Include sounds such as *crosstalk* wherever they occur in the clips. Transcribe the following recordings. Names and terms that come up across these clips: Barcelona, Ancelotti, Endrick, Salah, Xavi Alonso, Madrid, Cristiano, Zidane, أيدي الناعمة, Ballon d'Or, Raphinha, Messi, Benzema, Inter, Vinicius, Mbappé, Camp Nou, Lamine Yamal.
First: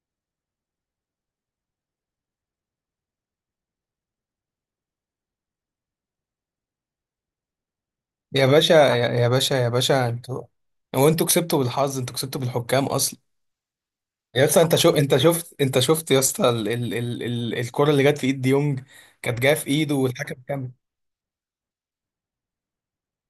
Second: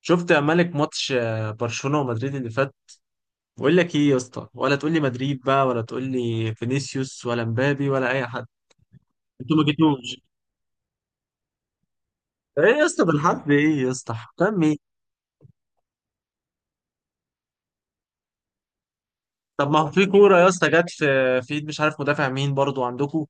شفت يا مالك ماتش برشلونة ومدريد اللي فات. بقول لك ايه يا اسطى؟ ولا تقول لي مدريد بقى، ولا تقول لي فينيسيوس ولا مبابي ولا اي حد. يا باشا يا باشا انتوا ما يا باشا جيتوش. انتوا. هو انتوا كسبتوا بالحظ، انتوا كسبتوا ايه يا بالحكام اسطى اصلا. بالحد، ايه يا اسطى يا حكام اسطى، ايه؟ انت شفت، يا اسطى الكرة اللي جت في ايد ديونج كانت جايه في طب ما هو ايده في كوره والحكم يا اسطى كمل. جت في في ايد مش عارف مدافع مين برضو عندكم.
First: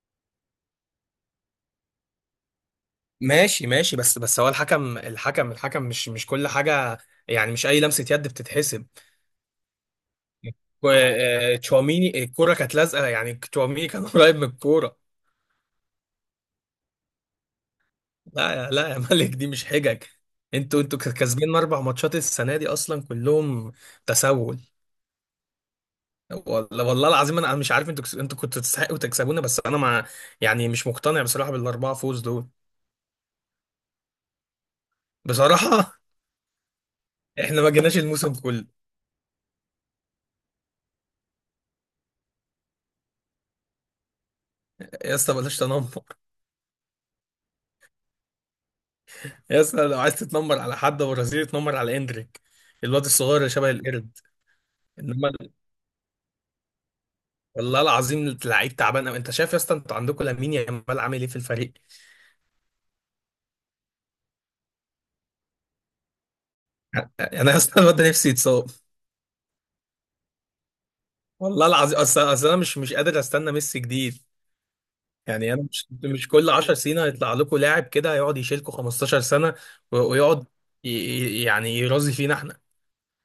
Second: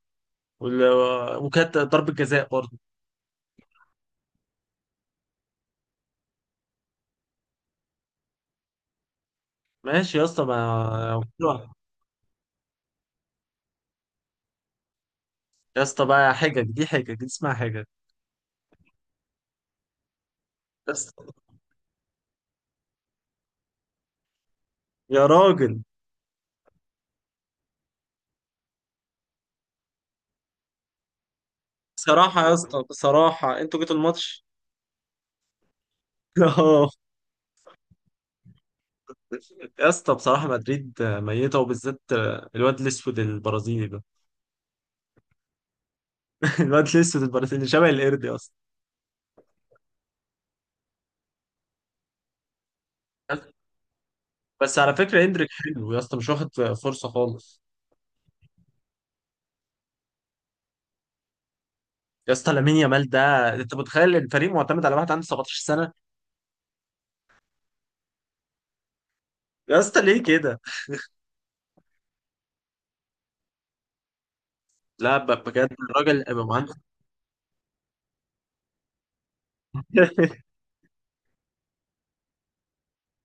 وكانت ضربه جزاء برضو. ماشي، بس هو الحكم مش كل حاجة، يعني مش أي لمسة يد بتتحسب. ماشي يا اسطى ما. تشواميني الكورة كانت لازقة، يعني تشواميني كان *laughs* قريب من الكورة. يا اسطى بقى حجج، دي حجج، دي اسمها حجج. لا يا ملك، دي مش حجج. انتوا يا انتوا اسطى، كسبانين أربع ماتشات السنة دي أصلا كلهم. تسول. يا راجل، والله العظيم انا مش عارف، انتوا كنتوا تستحقوا تكسبونا، بس انا مع، يعني مش مقتنع بصراحه بالاربعه فوز بصراحه دول. يا اسطى، بصراحه انتوا جيتوا الماتش. بصراحه *laughs* *laughs* احنا ما جيناش الموسم كله. يا اسطى بصراحة مدريد ميتة، وبالذات الواد الأسود البرازيلي ده. يا اسطى بلاش تنمر. *laughs* الواد الأسود البرازيلي شبه القرد يا اسطى. يا اسطى لو عايز تتنمر على حد برازيلي اتنمر على اندريك، الواد الصغير اللي شبه القرد. بس على فكرة انما إندريك ال- حلو يا اسطى، مش واخد فرصة خالص. والله العظيم لعيب تعبان أوي. انت شايف يا اسطى، انتوا عندكم لامين يامال عامل ايه في الفريق. يا اسطى لامين يامال ده، أنت متخيل الفريق معتمد على واحد عنده 17 سنة؟ *laughs* انا يا اسطى الواد ده نفسي يتصاب. يا اسطى ليه كده؟ والله العظيم، اصل انا مش قادر استنى ميسي جديد. لا، يعني انا بجد مش الراجل مش أبقى كل مهندس. 10 سنين هيطلع لكم لاعب كده هيقعد يشيلكم 15 سنه ويقعد، *laughs* يعني يرازي فينا احنا.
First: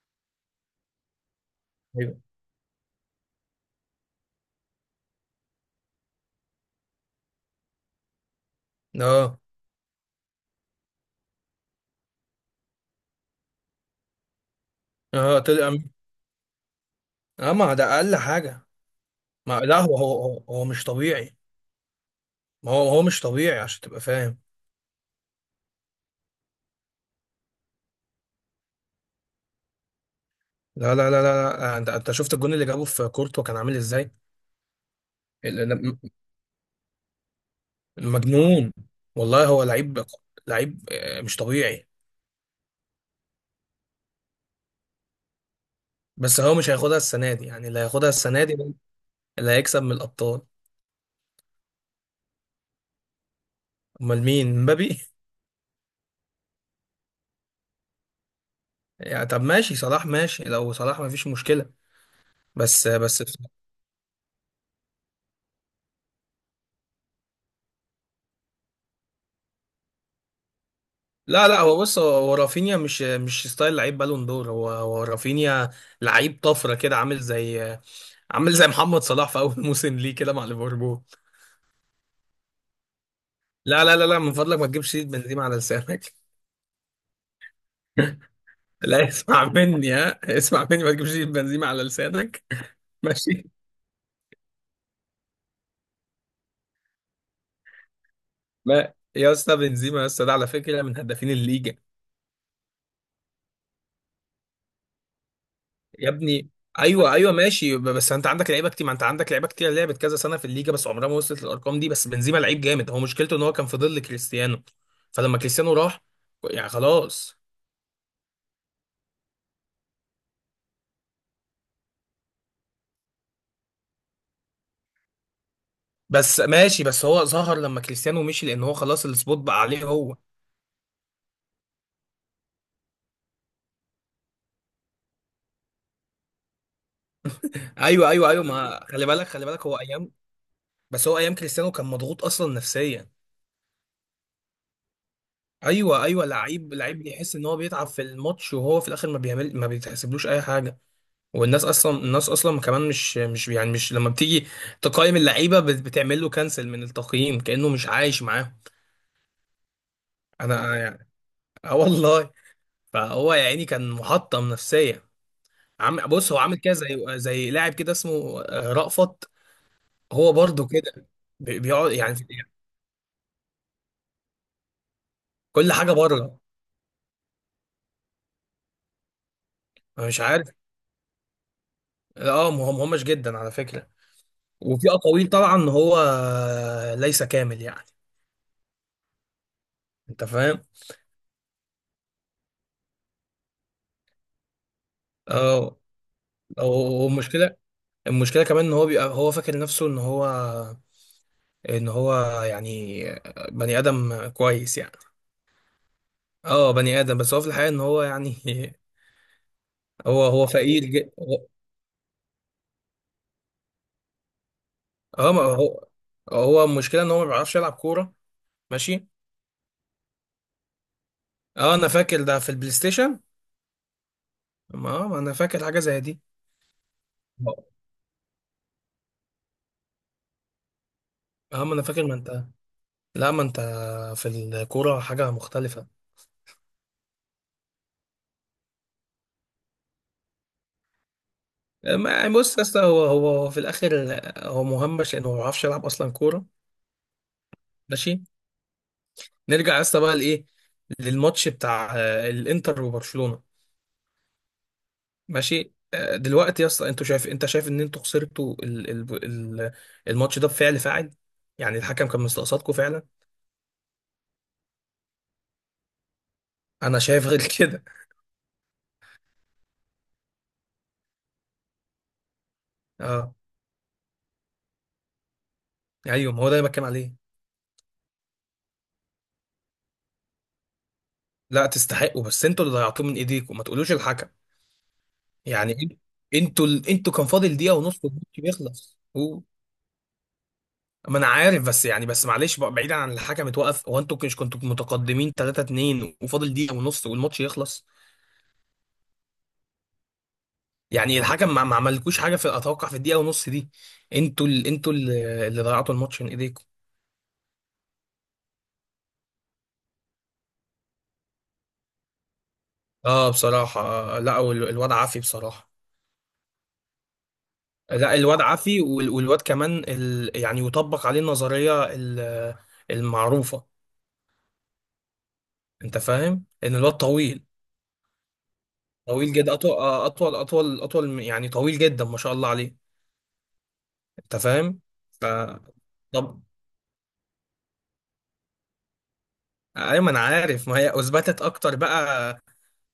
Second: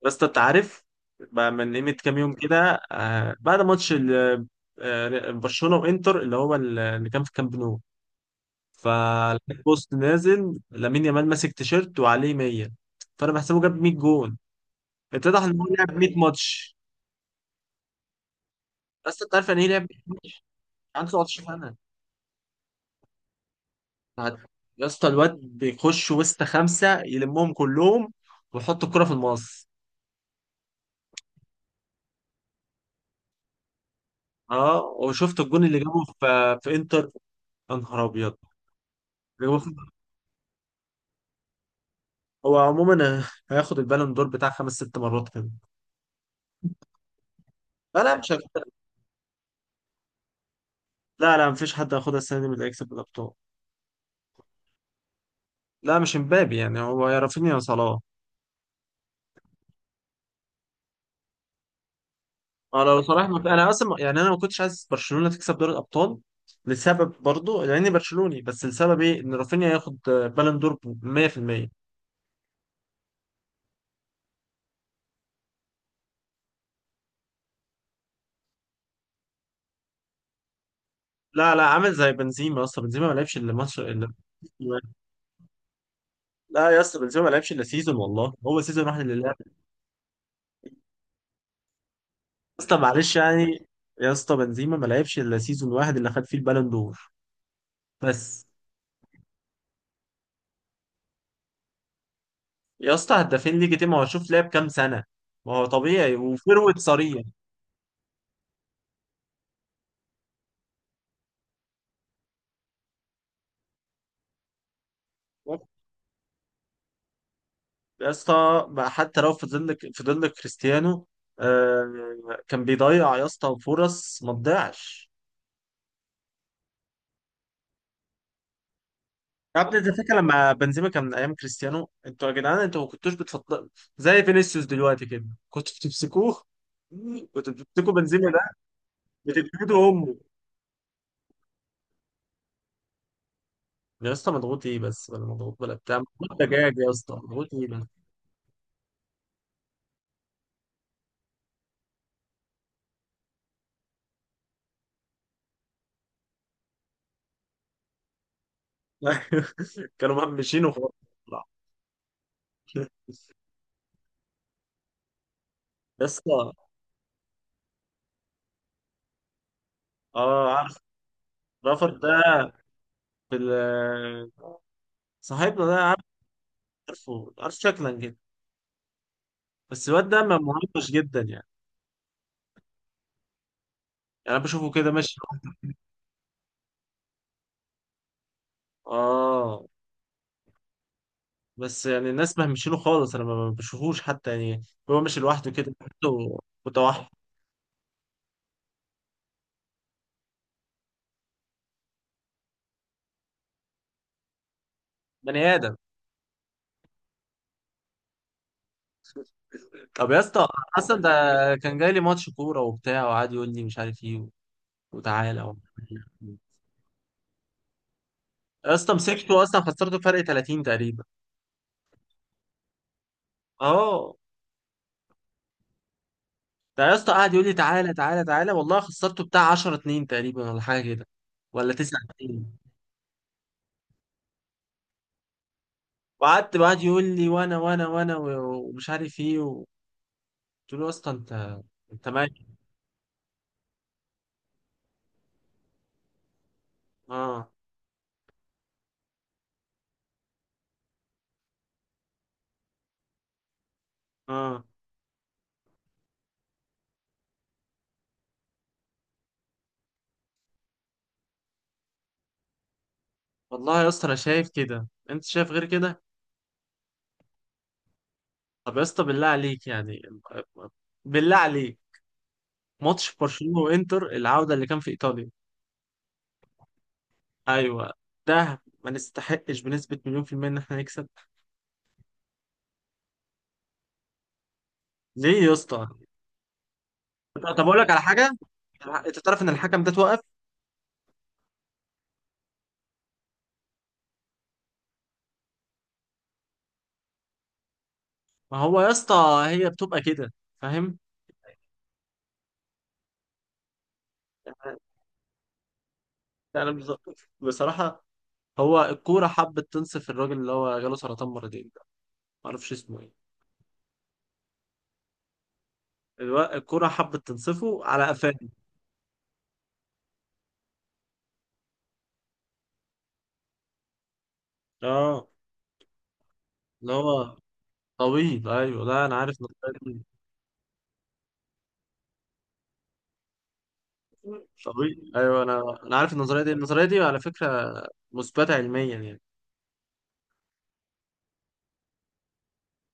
يا اسطى أنت عارف بقى من قيمة ايوه. كام يوم كده، بعد ماتش برشلونة وإنتر، اللي هو اللي كان في كامب نو، اه. فلقيت بوست نازل لامين يامال ماسك تيشيرت وعليه 100. فانا بحسبه جاب 100 جون، اه اتضح ان هو طلع. لعب 100 ماتش. اه، ما ده اقل حاجه. بس انت عارف ما يعني ايه لا، لعب هو 100 هو ماتش؟ هو هو مش عنده طبيعي. 17 سنه. ما هو مش طبيعي عشان تبقى هت- فاهم. يا اسطى الواد بيخش وسط خمسه يلمهم كلهم ويحط الكره في المقص. لا لا لا لا لا، انت شفت الجون اللي جابه في كورتوا كان عامل ازاي. اه، وشفت ال- الجون اللي ال- جابه في في انتر؟ يا نهار ابيض. مجنون. والله جابه هو في- لعيب. لعيب، مش طبيعي. هو عموما هياخد البالون دور بتاع خمس ست مرات كده. بس هو مش هياخدها السنه دي، يعني اللي لا هياخدها لا مش السنه دي هياخدها. اللي هيكسب من الابطال. لا لا، مفيش حد هياخدها السنه دي من اللي هيكسب الابطال. امال مين، مبابي؟ لا، مش امبابي. يعني هو يا رافينيا يا صلاح. يعني طب ماشي، صلاح ماشي، لو صلاح مفيش مشكلة. اه، بس لو بس صلاح ما في. انا اصلا يعني انا ما كنتش عايز برشلونه تكسب دوري الابطال لسبب برضو، لاني برشلوني، بس السبب ايه؟ ان رافينيا ياخد بالون دور. لا لا، 100%. هو بص، هو رافينيا مش ستايل لعيب بالون دور. هو رافينيا لعيب طفرة كده، عامل زي محمد صلاح في أول *laughs* موسم ليه كده مع ليفربول. لا لا، عامل زي بنزيما. اصلا بنزيما ما لعبش الا ماتش لا لا لا الا. لا، من فضلك ما تجيبش سيرة بنزيما على لسانك. لا يا اسطى، بنزيما ما لعبش الا سيزون، *laughs* والله هو سيزون واحد لا، اللي لعب. يا اسمع مني، ما تجيبش سيرة بنزيما على لسانك. اسطى *laughs* معلش ماشي. يعني. يا اسطى بنزيما ما لعبش الا سيزون واحد اللي خد فيه البالون دور، بس. ما يا اسطى بنزيما، يا اسطى ده على فكرة من هدافين الليجا. يا اسطى هدافين ليج تيم؟ هو شوف لعب كام سنه. ما هو يا طبيعي ابني، وفيرويد ايوه صريح. ايوه ماشي، بس انت عندك لعيبه كتير ما انت عندك لعيبه كتير لعبت كذا سنه في الليجا، بس عمرها ما وصلت للارقام دي. بس بنزيما لعيب جامد، هو مشكلته ان هو كان في ظل كريستيانو. فلما كريستيانو راح، يعني خلاص. يا اسطى بقى، حتى لو فضل لك، فضل لك كريستيانو. آه، كان بيضيع يا اسطى فرص ما تضيعش. بس ماشي، بس هو ظهر لما كريستيانو مشي لان هو خلاص السبوت يا بقى ابني عليه انت فاكر هو. لما بنزيما كان من ايام كريستيانو، انتوا يا جدعان انتوا ما كنتوش بتفضل زي فينيسيوس دلوقتي كده. كنتوا بتمسكوه، كنتوا بتمسكوا ايوه ايوه بنزيما ده، ايوه، ما خلي بالك هو بتديله ايام، امه. بس هو ايام كريستيانو كان مضغوط اصلا نفسيا. يا اسطى مضغوط ايه بس؟ ولا مضغوط ولا بتاع، ايوه ايوه، مضغوط دجاج. لعيب يا لعيب اسطى بيحس ان مضغوط هو ايه بس؟ بيتعب في الماتش، وهو في الاخر ما بيتحسبلوش اي حاجه. والناس اصلا الناس اصلا كمان مش مش يعني مش لما بتيجي تقيم اللعيبه بتعمل له كنسل من التقييم كانه مش عايش معاهم. *laughs* كانوا مهمشين انا وخلاص. يعني، اه والله، يا فهو يا عيني كان محطم نفسيا. عم بص هو اسطى. عامل كده زي لاعب كده اسمه رأفت. هو اه، برضو عارف. كده. رافر بيقعد ده، يعني في صاحبنا كل حاجه ده، بره. عارفه، عارف شكلا جدا. بس الواد أنا مش ده عارف. مهمش جدا يعني. اه مهم همش جدا على فكره. يعني انا بشوفه وفي كده ماشي. اقاويل طبعا ان هو ليس كامل، يعني اه، انت فاهم. بس يعني الناس مهمشينه خالص، انا ما بشوفوش حتى يعني. هو ماشي لوحده كده اه. حتى. متوحد. والمشكله، المشكله كمان ان هو بيبقى هو فاكر نفسه ان هو، ان هو، يعني بني ادم كويس يعني. بني ادم. اه بني ادم، بس هو في الحقيقه ان هو يعني *laughs* طب يا هو اسطى، فقير اصلا ده جدا. كان جاي لي ماتش كوره وبتاع، وقعد يقول لي مش عارف ايه، اه وتعالى ما هو، هو المشكله ان هو ما بيعرفش يلعب كوره. يا اسطى ماشي. مسكته، اصلا خسرته فرق 30 تقريبا. اه انا فاكر ده في البلاي ستيشن. اه، ما انا فاكر حاجه زي دي. ده يا اسطى قعد يقول لي تعالى تعالى تعالى، والله خسرته بتاع 10 2 تقريبا، ولا حاجه كده، اه ولا ما انا 9. فاكر، ما انت. لا ما انت، في الكوره حاجه مختلفه. وقعدت بعد يقول لي وانا ومش عارف ايه. وقلت له يا اسطى انت، انت ما مالك. بص يا اسطى، هو في الاخر هو مهمش لانه ما بيعرفش يلعب اصلا كوره. اه. ماشي. نرجع يا اسطى بقى لايه، للماتش بتاع الانتر وبرشلونة. اه ماشي، دلوقتي يا اسطى، انت شايف ان انتوا خسرتوا ال... الماتش ده بفعل فاعل، يعني الحكم كان مستقصدكم فعلا. والله. يا اسطى انا شايف كده، انت شايف غير كده. انا شايف غير *laughs* كده. طب يا اسطى بالله عليك يعني، بالله عليك، ماتش اه برشلونة وانتر العودة اللي كان في ايطاليا. ايوه، ما هو ده اللي بتكلم عليه. ايوه، ده ما نستحقش بنسبة مليون في المية ان احنا نكسب. لا تستحقوا، بس انتوا اللي ضيعتوه من ايديكم، ما تقولوش الحكم. ليه يا يعني اسطى؟ إن- انتوا كان فاضل طب دقيقة اقول لك ونص على حاجة، والماتش بيخلص انت تعرف هو. ان الحكم ده توقف. ما انا عارف، بس معلش بقى، بعيدا عن الحكم اتوقف، هو انتوا مش كنتوا متقدمين 3-2 وفاضل دقيقة ونص والماتش يخلص؟ ما هو يا اسطى هي بتبقى كده، فاهم؟ يعني الحكم ما عملكوش حاجه في اتوقع في الدقيقه ونص دي. انتوا ال... يعني انتوا ال- اللي ضيعتوا الماتش من ايديكم. انا بصراحة، هو الكورة حبت تنصف الراجل اللي هو جاله سرطان مرتين ده، معرفش اسمه ايه. اه بصراحه، لا الواد عافي بصراحه. الكورة حبت تنصفه على لا قفاه. الواد عافي، والواد كمان يعني يطبق عليه النظريه المعروفه، اه. انت فاهم، ان اللي الواد هو طويل. طويل، ايوه، لا انا طويل عارف جدا، اطول النظرية دي. يعني طويل جدا ما شاء الله عليه، انت فاهم. طويل، ف ايوه، انا انا عارف طب. النظرية دي. النظرية دي على فكرة مثبتة علميا يعني. ايوه ما انا عارف، ما هي اثبتت اكتر بقى،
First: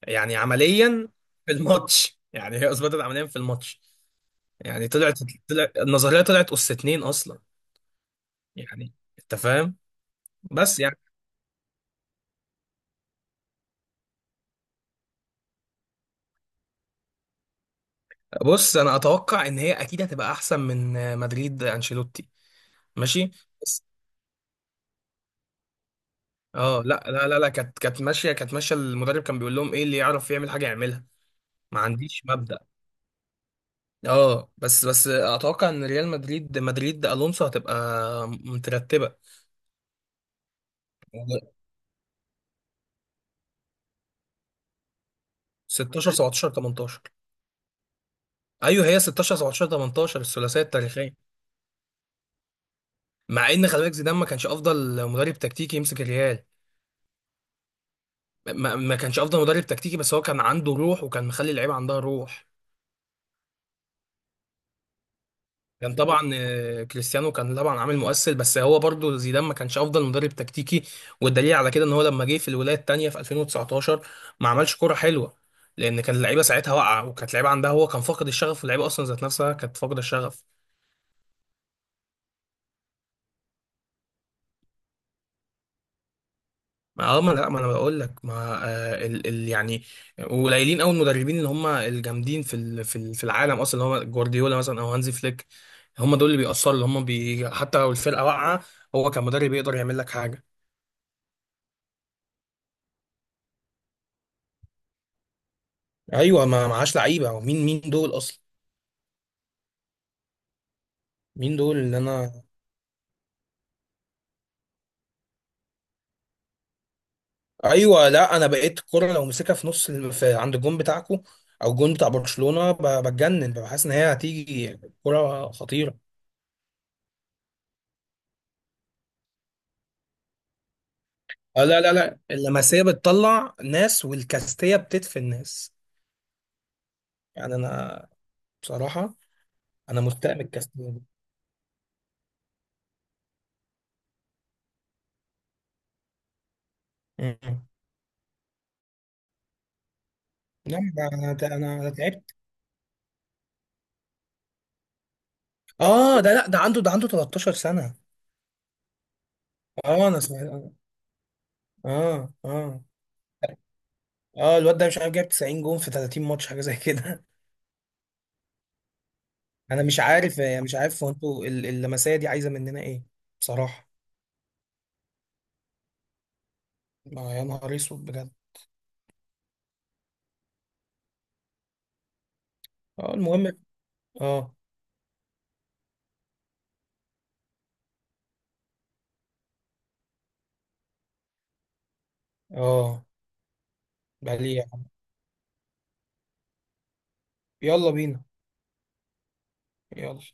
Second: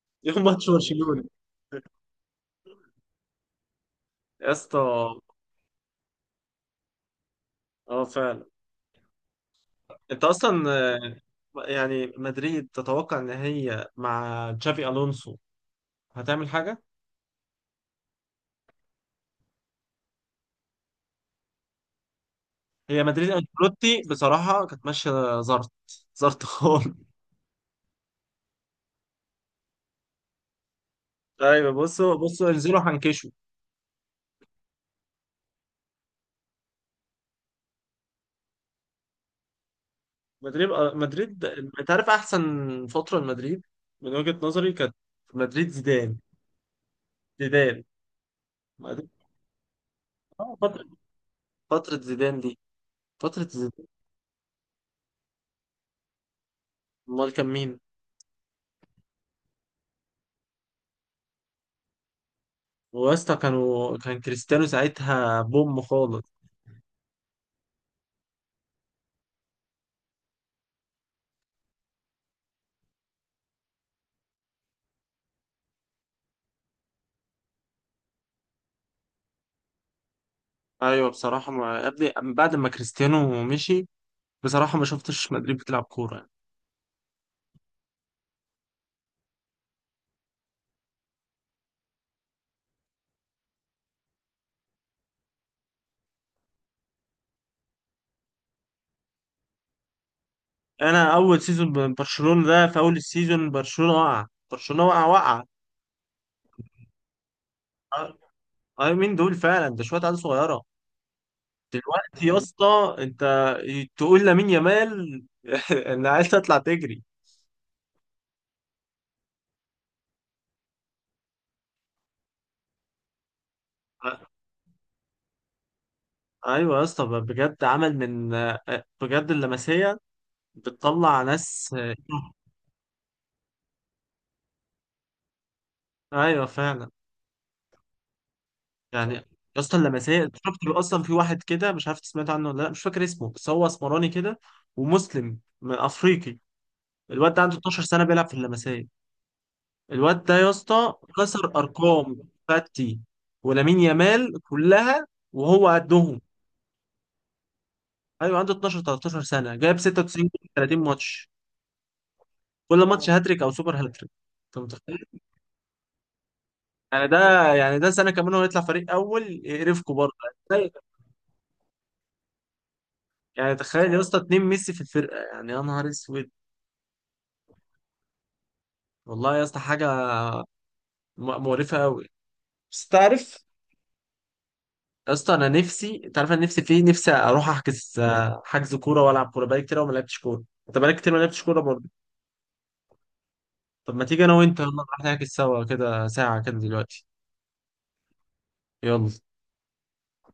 يعني يوم ماتش عمليا برشلونة، في الماتش، يعني هي اثبتت عمليا في الماتش، يا اسطى. يعني طلعت، النظريه طلعت اس اتنين اصلا، اه، فعلا. يعني انت فاهم. انت اصلا بس يعني، يعني مدريد تتوقع ان هي مع تشافي الونسو هتعمل حاجة؟ بص انا اتوقع ان هي اكيد هتبقى احسن من مدريد انشيلوتي. هي مدريد ماشي، بس انشيلوتي بصراحة كانت ماشية زرط، زرط اه خالص. لا لا لا لا، كانت ماشيه. المدرب كان بيقول لهم ايه اللي يعرف يعمل حاجه يعملها، ايوه ما بصوا عنديش بصوا، مبدأ. انزلوا هنكشوا. اه، بس اتوقع ان ريال مدريد، مدريد الونسو هتبقى مترتبه. مدريد، مدريد. انت عارف احسن فتره لمدريد من وجهه نظري كانت مدريد 16 زيدان. 17 18. زيدان. ايوه هي مدريد- 16 17 18 الثلاثيه فتره، التاريخيه. فتره زيدان دي، فتره مع ان خلي زيدان. بالك زيدان ما كانش افضل مدرب تكتيكي يمسك الريال. امال كان مين؟ ما كانش افضل مدرب تكتيكي، بس هو كان عنده روح وكان مخلي اللعيبه عندها روح. ويسطا كانوا، كان كريستيانو ساعتها بوم كان خالص. طبعا كريستيانو كان طبعا عامل مؤثر، بس هو برضه زيدان ما كانش افضل مدرب تكتيكي. والدليل على كده ان هو لما جه في الولايه الثانيه في 2019 ما عملش كوره حلوه، لان كان اللعيبه ساعتها واقعه، وكانت اللعيبه عندها، هو كان فاقد الشغف، واللعيبه اصلا ذات نفسها كانت فاقده الشغف. ايوه بصراحه، ما يا ابني من بعد ما كريستيانو مشي، بصراحه ما شفتش مدريد بتلعب كوره يعني. ما اه، ما لا، ما انا بقول لك، ما ال ال يعني قليلين قوي المدربين اللي هم الجامدين في ال في ال في العالم اصلا، اللي هم جوارديولا مثلا او هانزي فليك. هم دول اللي بيأثروا، اللي هم حتى لو الفرقه واقعه، هو كمدرب يقدر يعمل لك حاجه. انا اول سيزون برشلونه ده، في اول السيزون برشلونه وقع، برشلونه وقع. ايوه ما معاش لعيبه، ومين دول أه، اصلا. أيوة، مين دول فعلا؟ ده شويه عيال صغيره. مين دول اللي دلوقتي يا انا. اسطى انت تقول لامين يامال *laughs* انا عايز تطلع تجري. ايوه لا، انا بقيت الكره لو مسكها في نص في عند الجون بتاعكم او الجون بتاع برشلونه بتجنن، بحس ان هي أ- هتيجي كره خطيره. ايوه يا اسطى، بجد عمل من، بجد اللمسيه بتطلع ناس. لا لا لا، اللمسيه بتطلع ناس والكاستيه بتدفن ناس. *laughs* ايوه فعلا. يعني انا يعني بصراحه يا اسطى انا اللمسيه مستاء من شفت له الكاستيه دي. اصلا، في واحد كده مش عارف سمعت عنه ولا لا، مش فاكر اسمه، بس هو اسمراني كده ومسلم من افريقي. الواد ده عنده مم. 12 سنه بيلعب في اللمسيه. الواد ده يا نعم. اسطى كسر ده ارقام تعبت. فاتي ولامين يامال كلها، وهو اه قدهم. ده، لا، ده عنده 13 سنه. ايوه عنده 12 13 سنه، جايب اه انا 96 جول سمعت، في اه 30 ماتش، اه اه، كل ماتش هاتريك او سوبر هاتريك. انت الواد ده مش متخيل؟ عارف جايب 90 جون في 30 ماتش حاجه زي يعني ده، كده. يعني ده سنه كمان هو يطلع فريق اول *laughs* انا يقرفكوا مش برضه يعني، عارف، تخيل. هو، انتوا اللمسيه دي عايزه مننا ايه؟ يعني بصراحه، تخيل يا اسطى اتنين ميسي في الفرقه، يعني يا نهار اسود. ما يا نهار اسود بجد. والله يا اسطى حاجه مقرفه قوي. بس اه تعرف المهم. اه. يا اسطى، انا نفسي، انت عارف انا نفسي في إيه؟ نفسي اروح احجز حجز كوره والعب كوره، بقالي كتير أوي ما لعبتش كوره، انت بقالك كتير ما لعبتش كوره برضه. اه طب ما تيجي انا بقى ليه وانت، يلا يعني. نروح نحجز سوا كده ساعه كده دلوقتي. يلا بينا. يلا. يلا.